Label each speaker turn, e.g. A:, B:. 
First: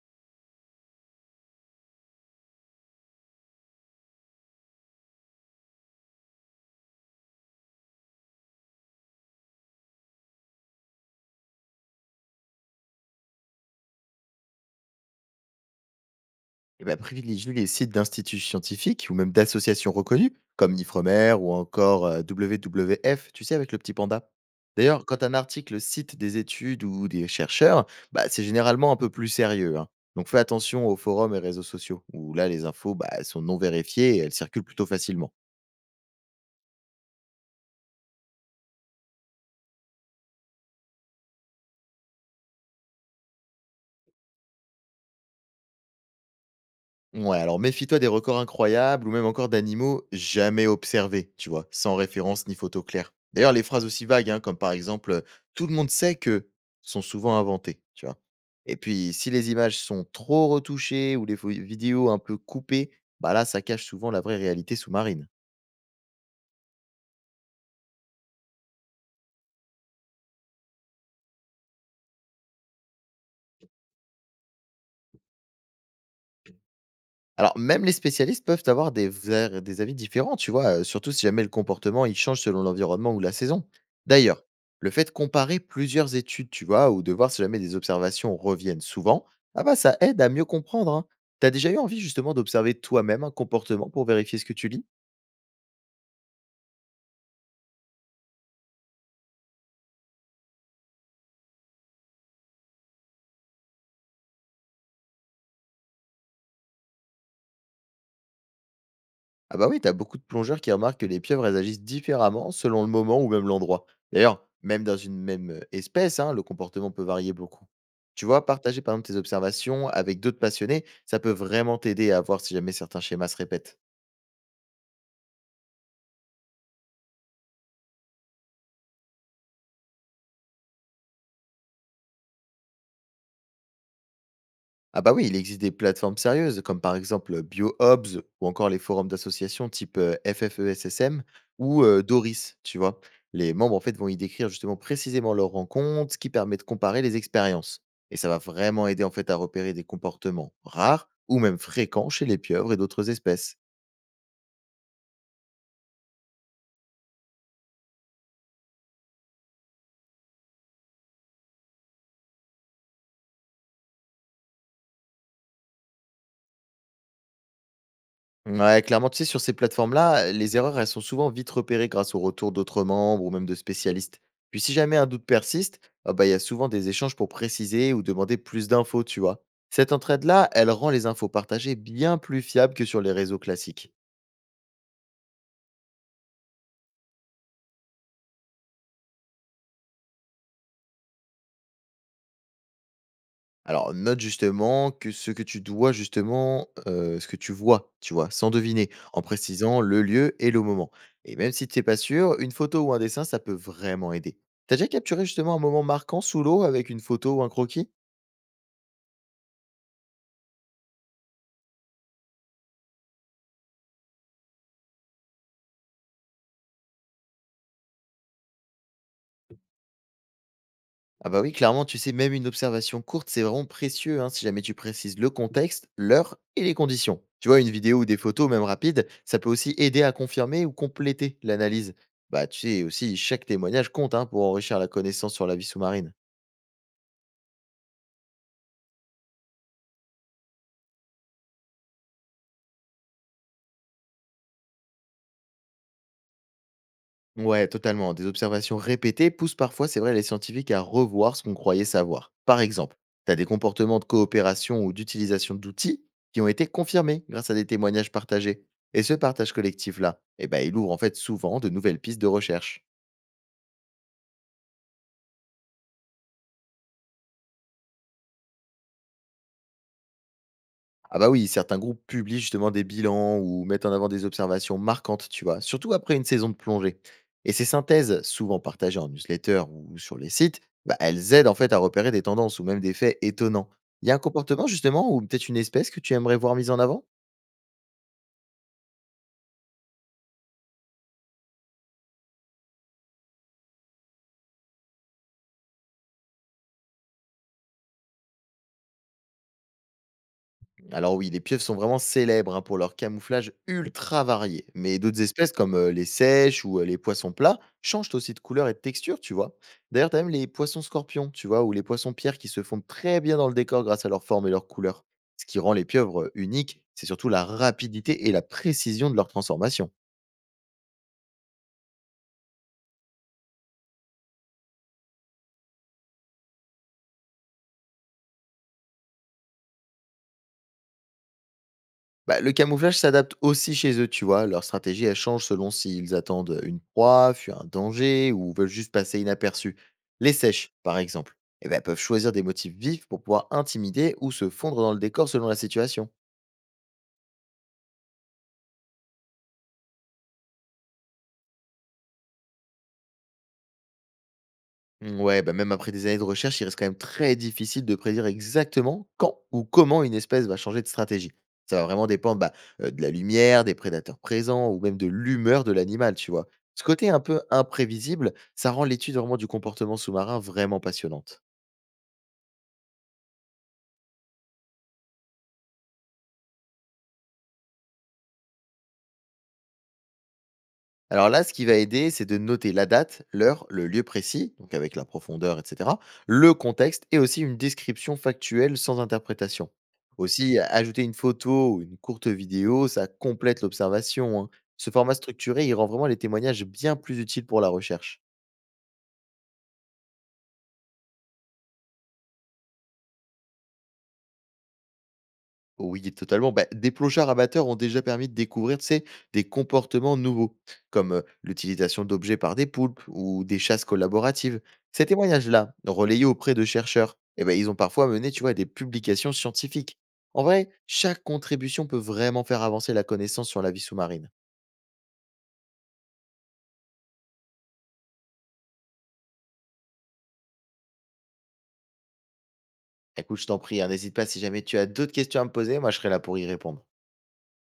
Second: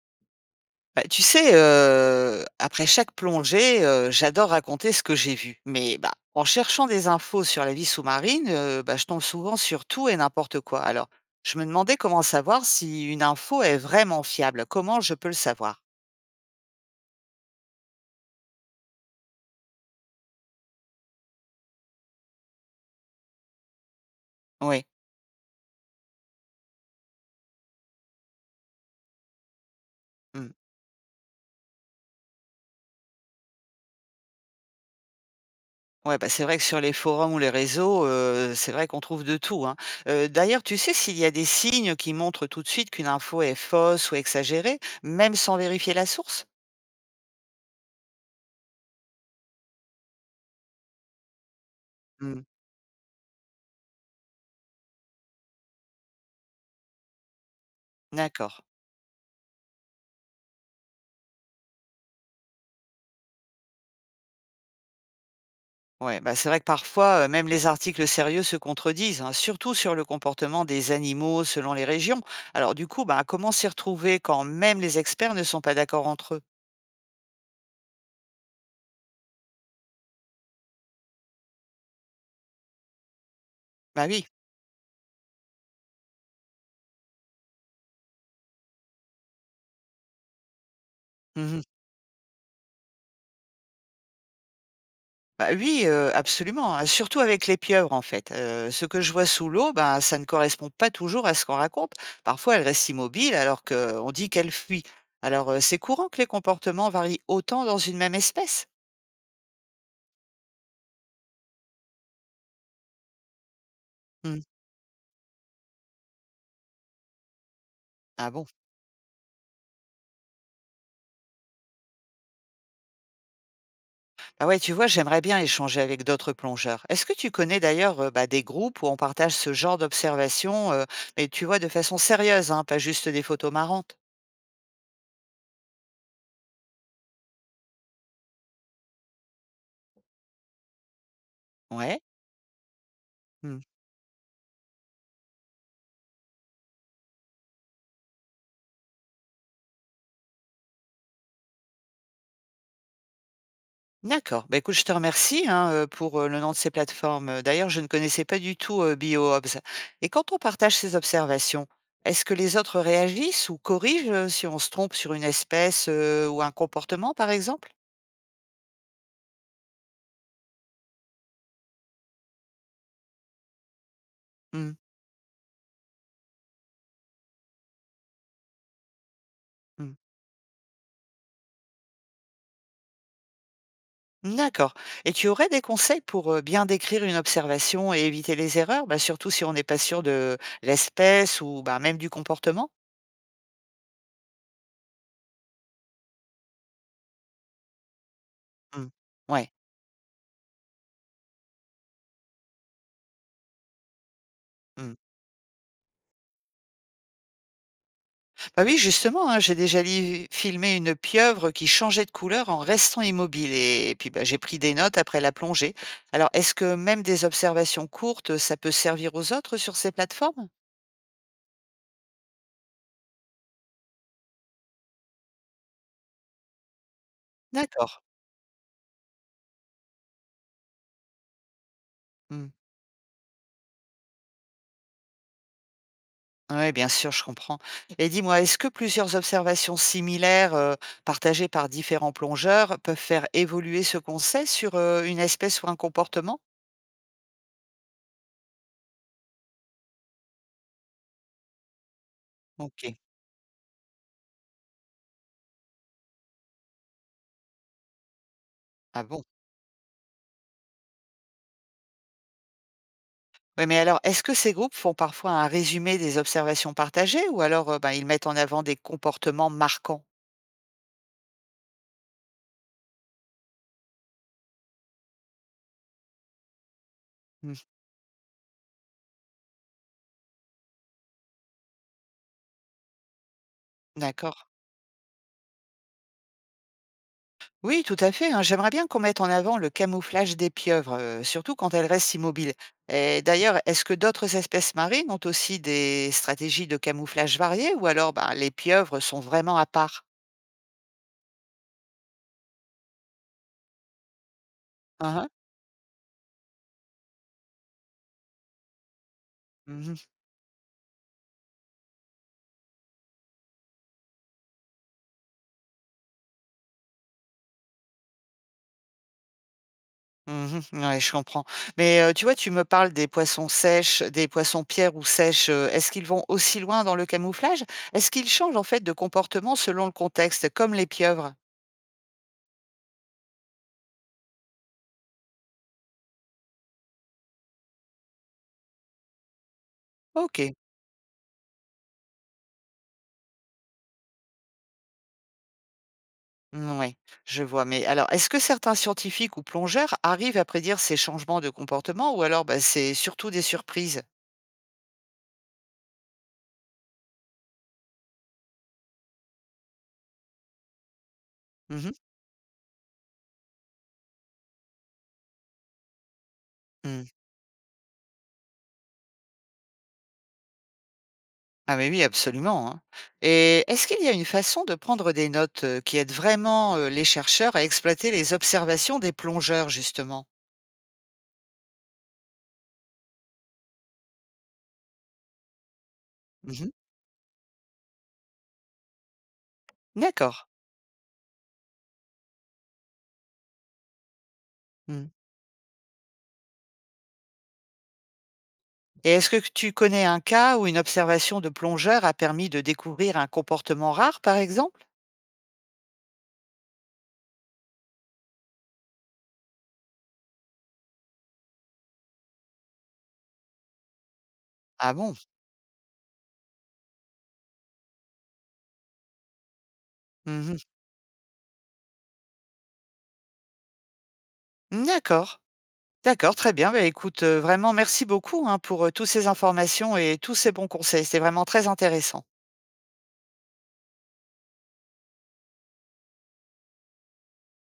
A: Bah, tu sais, après chaque plongée, j'adore raconter ce que j'ai vu. Mais, bah, en cherchant des infos sur la vie sous-marine, bah, je tombe souvent sur tout et n'importe quoi. Alors, je me demandais comment savoir si une info est vraiment fiable. Comment je peux le savoir?
B: Eh ben, privilégie les sites d'instituts scientifiques ou même d'associations reconnues, comme Nifremer ou encore WWF, tu sais, avec le petit panda.
A: Oui.
B: D'ailleurs, quand un article cite des études ou des chercheurs, bah, c'est généralement un peu plus sérieux, hein. Donc fais
A: Mmh.
B: attention aux forums et réseaux sociaux, où là, les infos bah, elles sont non vérifiées et elles circulent plutôt facilement.
A: Ouais, bah, c'est vrai que sur les forums ou les réseaux, c'est vrai qu'on trouve de tout, hein. D'ailleurs, tu sais s'il y a des signes qui montrent tout de suite qu'une info est fausse ou exagérée, même sans vérifier la source?
B: Ouais, alors méfie-toi des records incroyables ou même encore d'animaux jamais observés, tu vois, sans
A: Mmh.
B: référence ni photo claire. D'ailleurs, les phrases aussi vagues, hein, comme par exemple tout le monde sait que sont souvent inventées, tu vois.
A: D'accord.
B: Et puis, si les images sont trop retouchées ou les vidéos un peu coupées, bah là, ça cache souvent la vraie réalité sous-marine.
A: Ouais, bah c'est vrai que parfois, même les articles sérieux se contredisent, hein, surtout sur le comportement des animaux selon les régions. Alors du coup, bah, comment s'y retrouver quand même les experts ne sont pas d'accord entre eux?
B: Alors, même les spécialistes peuvent avoir des avis différents, tu vois, surtout si jamais le comportement il change selon l'environnement ou la saison.
A: Bah oui.
B: D'ailleurs, le fait de comparer plusieurs études, tu vois, ou de voir si jamais des observations reviennent souvent, ah bah ça aide à mieux comprendre, hein. T'as
A: Mhm.
B: déjà eu envie justement d'observer toi-même un comportement pour vérifier ce que tu lis?
A: Bah oui, absolument, hein. Surtout avec les pieuvres, en fait. Ce que je vois sous l'eau, bah, ça ne correspond pas toujours à ce qu'on raconte. Parfois, elles restent immobiles alors qu'on dit qu'elles fuient. Alors, c'est courant que les comportements varient autant dans une même espèce.
B: Ah bah oui, t'as beaucoup de plongeurs qui remarquent que les pieuvres, elles agissent différemment selon le moment ou même l'endroit.
A: Hmm.
B: D'ailleurs, même dans une même espèce, hein, le comportement peut varier beaucoup. Tu
A: Ah bon?
B: vois, partager par exemple tes observations avec d'autres passionnés, ça peut vraiment t'aider à voir si jamais certains schémas se répètent.
A: Ah ouais, tu vois, j'aimerais bien échanger avec d'autres plongeurs. Est-ce que tu connais d'ailleurs bah, des groupes où on partage ce genre d'observations, mais tu vois, de façon sérieuse, hein, pas juste des photos marrantes?
B: Ah bah oui, il existe des plateformes sérieuses, comme par exemple BioHubs ou encore les forums d'associations type FFESSM ou
A: Ouais.
B: Doris, tu vois. Les
A: Hmm.
B: membres, en fait, vont y décrire justement précisément leurs rencontres, ce qui permet de comparer les expériences. Et ça va vraiment aider, en fait, à repérer des comportements rares ou même fréquents chez les pieuvres et d'autres espèces.
A: D'accord. Bah, écoute, je te remercie, hein, pour le nom de ces plateformes. D'ailleurs, je ne connaissais pas du tout BioHobs. Et quand on partage ces observations, est-ce que les autres réagissent ou corrigent si on se trompe sur une espèce ou un comportement, par exemple?
B: Ouais, clairement, tu sais, sur ces plateformes-là, les erreurs, elles sont souvent vite repérées grâce au retour d'autres membres ou même de spécialistes. Puis si jamais un doute persiste, ah bah, il y a souvent des échanges pour préciser ou demander plus d'infos, tu vois.
A: Hmm.
B: Cette entraide-là, elle rend les infos partagées bien plus fiables que sur les réseaux classiques.
A: D'accord. Et tu aurais des conseils pour, bien décrire une observation et éviter les erreurs? Bah, surtout si on n'est pas sûr de l'espèce ou, bah, même du comportement?
B: Alors note justement que ce que tu dois justement, ce que tu vois, tu vois? Sans
A: Mmh.
B: deviner, en
A: Ouais.
B: précisant le lieu et le moment. Et même si tu n'es pas sûr, une photo ou un dessin, ça peut vraiment aider. T'as déjà
A: Mmh.
B: capturé justement un moment marquant sous l'eau avec une photo ou un croquis?
A: Bah, oui, justement, hein, j'ai déjà li filmé une pieuvre qui changeait de couleur en restant immobile et puis, bah, j'ai pris des notes après la plongée. Alors, est-ce que même des observations courtes, ça peut servir aux autres sur ces plateformes?
B: Ah bah oui, clairement, tu sais, même une observation courte, c'est vraiment précieux, hein, si jamais tu précises le contexte, l'heure et les conditions. Tu vois, une
A: D'accord.
B: vidéo ou des photos, même rapides, ça peut aussi aider à confirmer ou compléter l'analyse. Bah,
A: Mmh.
B: tu sais aussi, chaque témoignage compte, hein, pour enrichir la connaissance sur la vie sous-marine.
A: Oui, bien sûr, je comprends. Et dis-moi, est-ce que plusieurs observations similaires, partagées par différents plongeurs peuvent faire évoluer ce qu'on sait sur, une espèce ou un comportement?
B: Ouais, totalement. Des observations répétées poussent parfois, c'est vrai, les scientifiques à revoir ce qu'on croyait savoir. Par
A: OK.
B: exemple, tu as des comportements de coopération ou d'utilisation d'outils qui ont été confirmés grâce à des témoignages partagés.
A: Ah
B: Et ce
A: bon?
B: partage collectif-là, eh ben, il ouvre en fait souvent de nouvelles pistes de recherche.
A: Oui, mais alors, est-ce que ces groupes font parfois un résumé des observations partagées ou alors, ben, ils mettent en avant des comportements marquants?
B: Ah bah oui, certains groupes publient justement des bilans ou mettent en avant des observations marquantes, tu vois, surtout après une saison de plongée. Et
A: Mmh.
B: ces synthèses, souvent partagées en newsletter ou sur les sites, bah, elles aident en fait à repérer des tendances ou même des faits étonnants. Il y a un
A: D'accord.
B: comportement justement ou peut-être une espèce que tu aimerais voir mise en avant?
A: Oui, tout à fait, hein. J'aimerais bien qu'on mette en avant le camouflage des pieuvres, surtout quand elles restent immobiles. Et d'ailleurs, est-ce que d'autres espèces marines ont aussi des stratégies de camouflage variées ou alors, ben, les pieuvres sont vraiment à part?
B: Alors oui, les pieuvres sont vraiment célèbres, hein, pour leur camouflage ultra varié. Mais
A: Hein,
B: d'autres
A: hein.
B: espèces comme les sèches ou les poissons plats changent aussi de couleur et de texture, tu vois.
A: Mmh.
B: D'ailleurs, t'as même les poissons scorpions, tu vois, ou les poissons pierres qui se fondent très bien dans le décor grâce à leur forme et leur couleur. Ce qui rend les pieuvres uniques, c'est surtout la rapidité et la précision de leur transformation.
A: Mmh. Ouais, je comprends, mais tu vois, tu me parles des poissons sèches, des poissons pierres ou sèches, est-ce qu'ils vont aussi loin dans le camouflage? Est-ce qu'ils changent, en fait, de comportement selon le contexte, comme les pieuvres?
B: Bah, le camouflage s'adapte aussi chez eux, tu vois. Leur stratégie, elle change selon s'ils attendent une proie, fuient un danger ou veulent juste passer inaperçus. Les
A: OK.
B: sèches, par exemple, eh ben, peuvent choisir des motifs vifs pour pouvoir intimider ou se fondre dans le décor selon la situation.
A: Mouais, je vois, mais alors, est-ce que certains scientifiques ou plongeurs arrivent à prédire ces changements de comportement ou alors, bah, c'est surtout des surprises?
B: Ouais, bah même après des années de recherche, il reste quand même très difficile de prédire exactement quand ou comment une espèce va changer de stratégie.
A: Mmh
B: Ça va
A: mh.
B: vraiment dépendre de la lumière, des prédateurs présents ou même de l'humeur de l'animal, tu vois. Ce
A: Mmh.
B: côté un peu imprévisible, ça rend l'étude vraiment du comportement sous-marin vraiment passionnante.
A: Ah mais oui, absolument, hein. Et est-ce qu'il y a une façon de prendre des notes, qui aide vraiment, les chercheurs à exploiter les observations des plongeurs, justement?
B: Alors là, ce qui va aider, c'est de noter la date, l'heure, le lieu précis, donc avec la profondeur, etc., le
A: Mmh.
B: contexte et aussi une description factuelle sans interprétation.
A: D'accord.
B: Aussi, ajouter une photo ou une courte vidéo, ça complète l'observation, hein. Ce
A: Mmh.
B: format structuré, il rend vraiment les témoignages bien plus utiles pour la recherche.
A: Et est-ce que tu connais un cas où une observation de plongeur a permis de découvrir un comportement rare, par exemple?
B: Oui, totalement. Bah, des plongeurs amateurs ont déjà permis de découvrir, tu sais, des comportements nouveaux, comme l'utilisation d'objets par des poulpes ou des chasses collaboratives.
A: Ah
B: Ces
A: bon?
B: témoignages-là, relayés auprès de chercheurs, eh ben, ils ont parfois mené, tu vois, à des publications scientifiques. En
A: Mmh.
B: vrai, chaque contribution peut vraiment faire avancer la connaissance sur la vie sous-marine.
A: D'accord. D'accord, très bien. Bah, écoute, vraiment merci beaucoup, hein, pour, tous ces informations et tous ces bons conseils. C'était vraiment très intéressant.
B: Écoute, je t'en prie, hein, n'hésite pas si jamais tu as d'autres questions à me poser, moi je serai là pour y répondre.